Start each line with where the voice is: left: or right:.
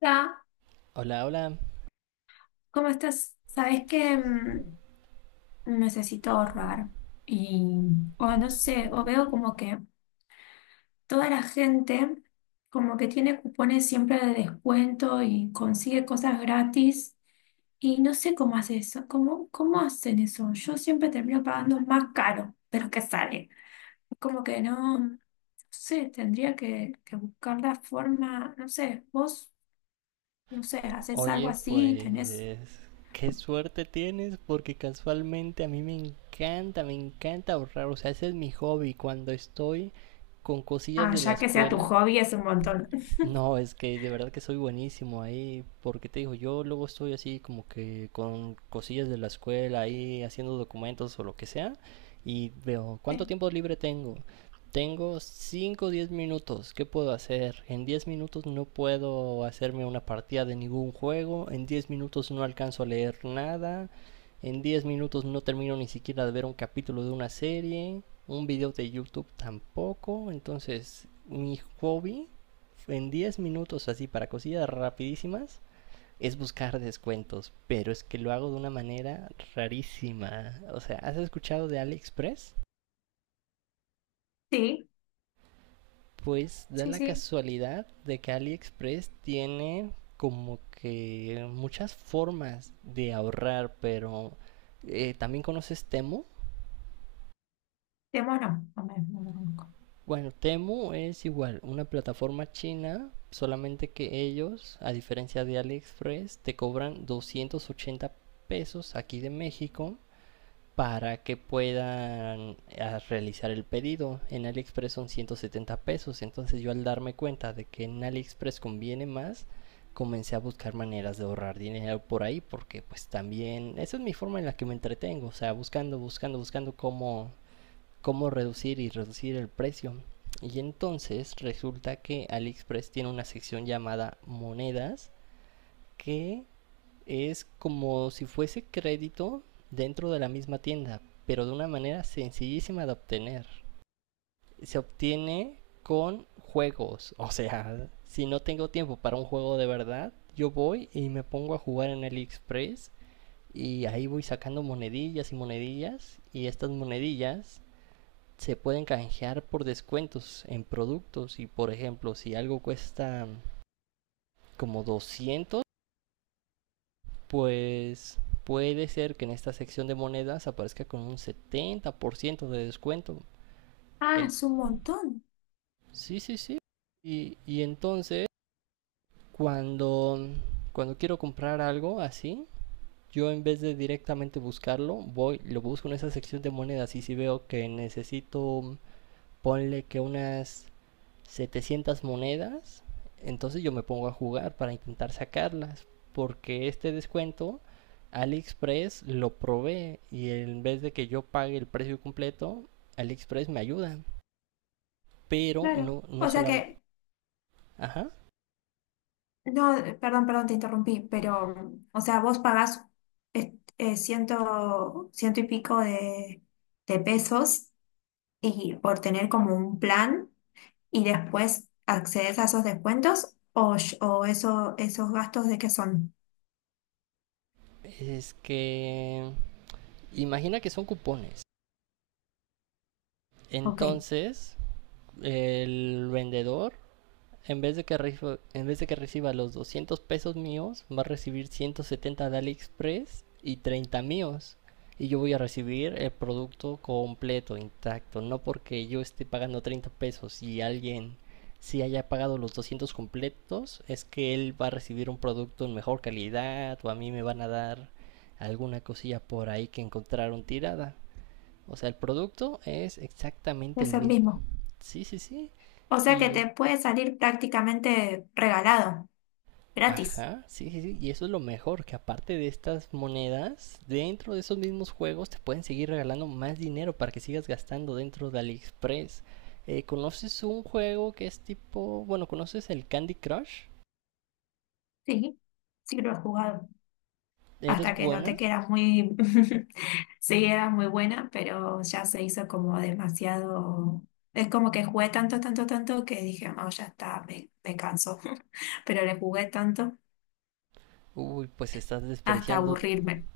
left: Hola,
right: Hola, hola.
left: ¿cómo estás? Sabes que necesito ahorrar y, o no sé, o veo como que toda la gente como que tiene cupones siempre de descuento y consigue cosas gratis y no sé cómo hace eso, cómo, cómo hacen eso. Yo siempre termino pagando más caro de lo que sale. Como que no sé, tendría que buscar la forma, no sé, vos, no sé, haces algo
right: Oye,
left: así, tenés,
right: pues qué suerte tienes porque casualmente a mí me encanta ahorrar. O sea, ese es mi hobby. Cuando estoy con cosillas
left: ah,
right: de la
left: ya que sea tu
right: escuela,
left: hobby es un montón.
right: no, es que de verdad que soy buenísimo ahí, porque te digo, yo luego estoy así como que con cosillas de la escuela ahí haciendo documentos o lo que sea, y veo cuánto
left: Sí,
right: tiempo libre tengo. Tengo 5, o 10 minutos, ¿qué puedo hacer? En 10 minutos no puedo hacerme una partida de ningún juego, en 10 minutos no alcanzo a leer nada, en 10 minutos no termino ni siquiera de ver un capítulo de una serie, un video de YouTube tampoco, entonces mi hobby en 10 minutos así para cosillas rapidísimas es buscar descuentos, pero es que lo hago de una manera rarísima. O sea, ¿has escuchado de AliExpress?
left: sí,
right: Pues da
left: sí,
right: la
left: sí.
right: casualidad de que AliExpress tiene como que muchas formas de ahorrar, pero también conoces Temu.
left: De mono, no lo conozco.
right: Bueno, Temu es igual, una plataforma china, solamente que ellos, a diferencia de AliExpress, te cobran 280 pesos aquí de México para que puedan realizar el pedido. En AliExpress son 170 pesos, entonces yo al darme cuenta de que en AliExpress conviene más, comencé a buscar maneras de ahorrar dinero por ahí, porque pues también esa es mi forma en la que me entretengo, o sea, buscando, buscando, buscando cómo reducir y reducir el precio. Y entonces resulta que AliExpress tiene una sección llamada monedas que es como si fuese crédito dentro de la misma tienda, pero de una manera sencillísima de obtener. Se obtiene con juegos, o sea, si no tengo tiempo para un juego de verdad, yo voy y me pongo a jugar en AliExpress y ahí voy sacando monedillas y monedillas y estas monedillas se pueden canjear por descuentos en productos y por ejemplo si algo cuesta como 200, pues puede ser que en esta sección de monedas aparezca con un 70% de descuento
left: Ah,
right: en...
left: es un montón,
right: sí, sí, sí. Y entonces cuando cuando quiero comprar algo así, yo en vez de directamente buscarlo, voy, lo busco en esa sección de monedas y si veo que necesito, ponle que unas 700 monedas, entonces yo me pongo a jugar para intentar sacarlas, porque este descuento AliExpress lo provee y en vez de que yo pague el precio completo, AliExpress me ayuda, pero
left: claro.
right: no
left: O sea
right: solamente.
left: que,
right: Ajá,
left: no, perdón, te interrumpí, pero, o sea, vos pagás ciento y pico de pesos y por tener como un plan y después accedes a esos descuentos o eso, esos gastos de qué son.
right: es que imagina que son cupones.
left: Ok,
right: Entonces, el vendedor, en vez de que reciba los 200 pesos míos, va a recibir 170 de AliExpress y 30 míos. Y yo voy a recibir el producto completo, intacto. No porque yo esté pagando 30 pesos y alguien si haya pagado los 200 completos, es que él va a recibir un producto en mejor calidad o a mí me van a dar alguna cosilla por ahí que encontraron tirada. O sea, el producto es exactamente el
left: es el
right: mismo.
left: mismo.
right: Sí, sí, sí.
left: O sea que
right: Y
left: te puede salir prácticamente regalado, gratis.
right: Ajá, sí, sí, sí. Y eso es lo mejor, que aparte de estas monedas, dentro de esos mismos juegos te pueden seguir regalando más dinero para que sigas gastando dentro de AliExpress. ¿Conoces un juego que es tipo, bueno, conoces el Candy Crush?
left: Sí, sí lo he jugado.
right: ¿Eres
left: Hasta que noté
right: buena?
left: que era muy, sí, era muy buena, pero ya se hizo como demasiado. Es como que jugué tanto, tanto, tanto que dije, no, ya está, me canso. Pero le jugué tanto
right: Uy, pues estás
left: hasta
right: desperdiciando.
left: aburrirme.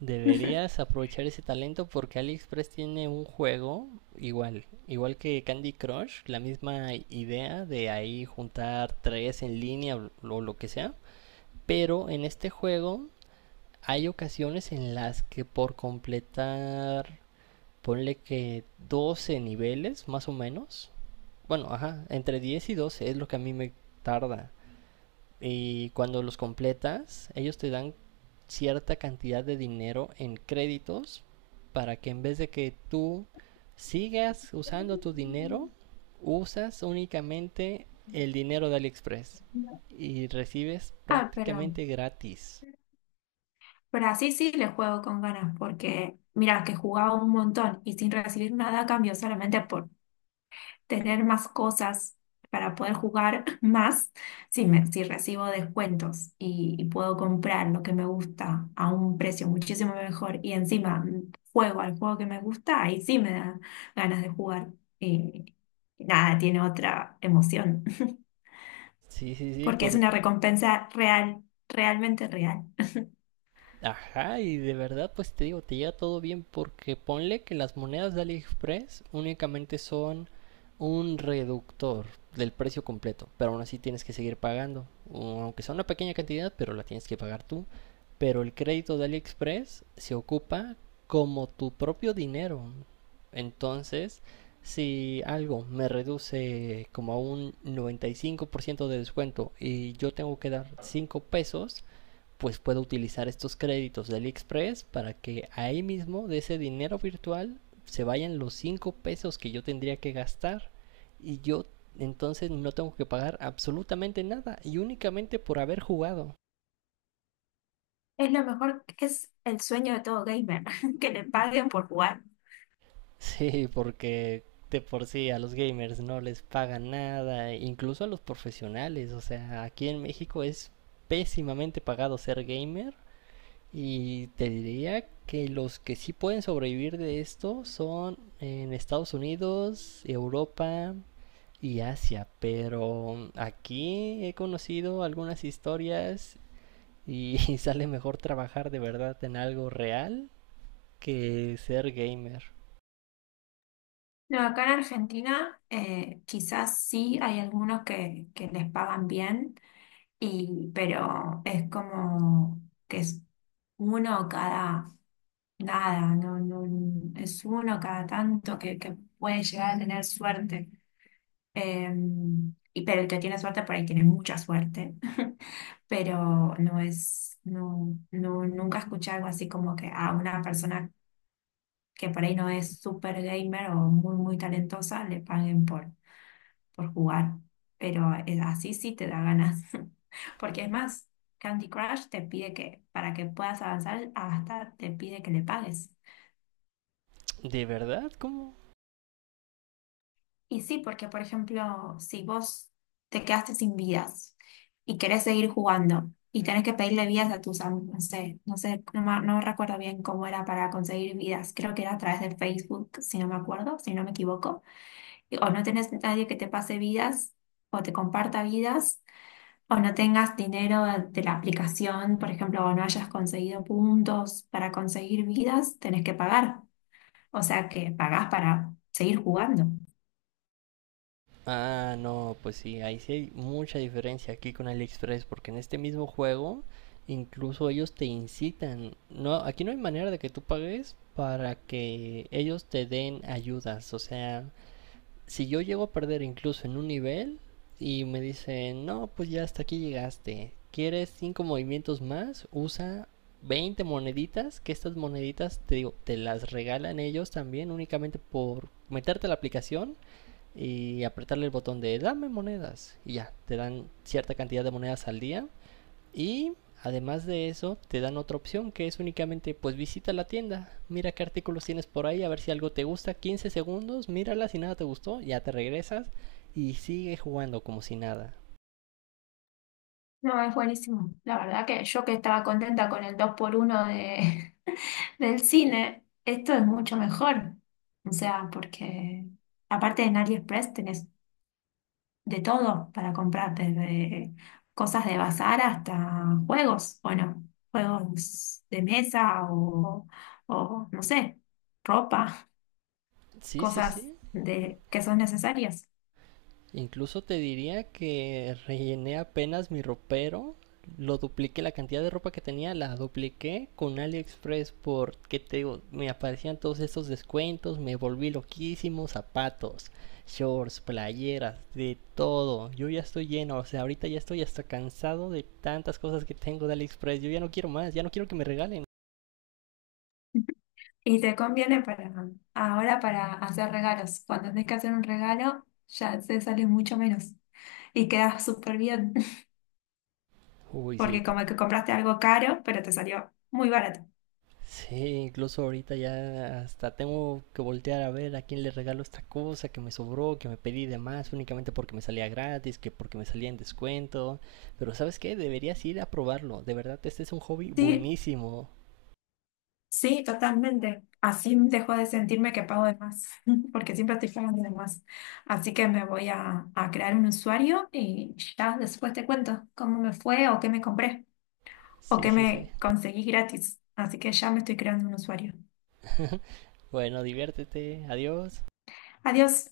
right: Deberías aprovechar ese talento porque AliExpress tiene un juego igual, igual que Candy Crush, la misma idea de ahí juntar tres en línea o lo que sea. Pero en este juego, hay ocasiones en las que por completar, ponle que 12 niveles más o menos. Bueno, ajá, entre 10 y 12 es lo que a mí me tarda. Y cuando los completas, ellos te dan cierta cantidad de dinero en créditos para que en vez de que tú sigas usando tu dinero, usas únicamente el dinero de AliExpress y recibes
left: Ah,
right: prácticamente gratis.
left: pero así sí le juego con ganas, porque mira, que jugaba un montón y sin recibir nada a cambio, solamente por, tener más cosas para poder jugar más si, si recibo descuentos y puedo comprar lo que me gusta a un precio muchísimo mejor y encima juego al juego que me gusta, ahí sí me da ganas de jugar. Y nada, tiene otra emoción,
right: Sí, sí, sí,
left: porque es
right: por
left: una recompensa real, realmente real.
right: Ajá, y de verdad, pues te digo, te llega todo bien porque ponle que las monedas de AliExpress únicamente son un reductor del precio completo, pero aún así tienes que seguir pagando, o aunque sea una pequeña cantidad, pero la tienes que pagar tú. Pero el crédito de AliExpress se ocupa como tu propio dinero. Entonces, si algo me reduce como a un 95% de descuento y yo tengo que dar 5 pesos, pues puedo utilizar estos créditos de AliExpress para que ahí mismo de ese dinero virtual se vayan los 5 pesos que yo tendría que gastar y yo entonces no tengo que pagar absolutamente nada y únicamente por haber jugado.
left: Es lo mejor, es el sueño de todo gamer, que le paguen por jugar.
right: Sí, porque de por sí a los gamers no les pagan nada, incluso a los profesionales, o sea, aquí en México es pésimamente pagado ser gamer. Y te diría que los que sí pueden sobrevivir de esto son en Estados Unidos, Europa y Asia, pero aquí he conocido algunas historias y sale mejor trabajar de verdad en algo real que ser gamer.
left: No, acá en Argentina quizás sí hay algunos que les pagan bien, y, pero es como que es uno cada nada, no, no, es uno cada tanto que puede llegar a tener suerte. Eh, y, pero el que tiene suerte por ahí tiene mucha suerte, pero no es, nunca escuché algo así como que a una persona que por ahí no es super gamer o muy, muy talentosa le paguen por jugar, pero así sí te da ganas, porque es más, Candy Crush te pide que, para que puedas avanzar, hasta te pide que le pagues.
right: ¿De verdad? ¿Cómo?
left: Y sí, porque por ejemplo, si vos te quedaste sin vidas y querés seguir jugando y tenés que pedirle vidas a tus amigos, no sé, no sé, no, no recuerdo bien cómo era para conseguir vidas, creo que era a través de Facebook, si no me acuerdo, si no me equivoco, o no tenés nadie que te pase vidas o te comparta vidas o no tengas dinero de la aplicación, por ejemplo, o no hayas conseguido puntos para conseguir vidas, tenés que pagar. O sea que pagás para seguir jugando.
right: Ah, no, pues sí, ahí sí hay mucha diferencia aquí con AliExpress, porque en este mismo juego incluso ellos te incitan. No, aquí no hay manera de que tú pagues para que ellos te den ayudas. O sea, si yo llego a perder incluso en un nivel y me dicen, no, pues ya hasta aquí llegaste. ¿Quieres 5 movimientos más? Usa 20 moneditas, que estas moneditas te digo, te las regalan ellos también únicamente por meterte a la aplicación y apretarle el botón de dame monedas y ya, te dan cierta cantidad de monedas al día y además de eso te dan otra opción que es únicamente pues visita la tienda, mira qué artículos tienes por ahí, a ver si algo te gusta, 15 segundos, mírala si nada te gustó, ya te regresas y sigue jugando como si nada.
left: No, es buenísimo. La verdad que yo que estaba contenta con el dos por uno de, del cine, esto es mucho mejor. O sea, porque aparte en AliExpress tenés de todo para comprar, desde cosas de bazar hasta juegos, bueno, juegos de mesa o, no sé, ropa,
right: Sí, sí,
left: cosas
right: sí.
left: de, que son necesarias.
right: Incluso te diría que rellené apenas mi ropero, lo dupliqué, la cantidad de ropa que tenía la dupliqué con AliExpress porque te digo, me aparecían todos estos descuentos, me volví loquísimo, zapatos, shorts, playeras, de todo. Yo ya estoy lleno, o sea, ahorita ya estoy hasta cansado de tantas cosas que tengo de AliExpress, yo ya no quiero más, ya no quiero que me regalen.
left: Y te conviene para ahora para hacer regalos. Cuando tenés que hacer un regalo, ya te sale mucho menos y quedas súper bien,
right: Uy, sí.
left: porque como que compraste algo caro, pero te salió muy barato.
right: Sí, incluso ahorita ya hasta tengo que voltear a ver a quién le regalo esta cosa que me sobró, que me pedí de más únicamente porque me salía gratis, que porque me salía en descuento. Pero ¿sabes qué? Deberías ir a probarlo. De verdad, este es un hobby
left: Sí,
right: buenísimo.
left: sí, totalmente. Así dejo de sentirme que pago de más, porque siempre estoy pagando de más. Así que me voy a crear un usuario y ya después te cuento cómo me fue o qué me compré o
right: Sí,
left: qué
right: sí, sí.
left: me conseguí gratis. Así que ya me estoy creando un usuario.
right: Bueno, diviértete. Adiós.
left: Adiós.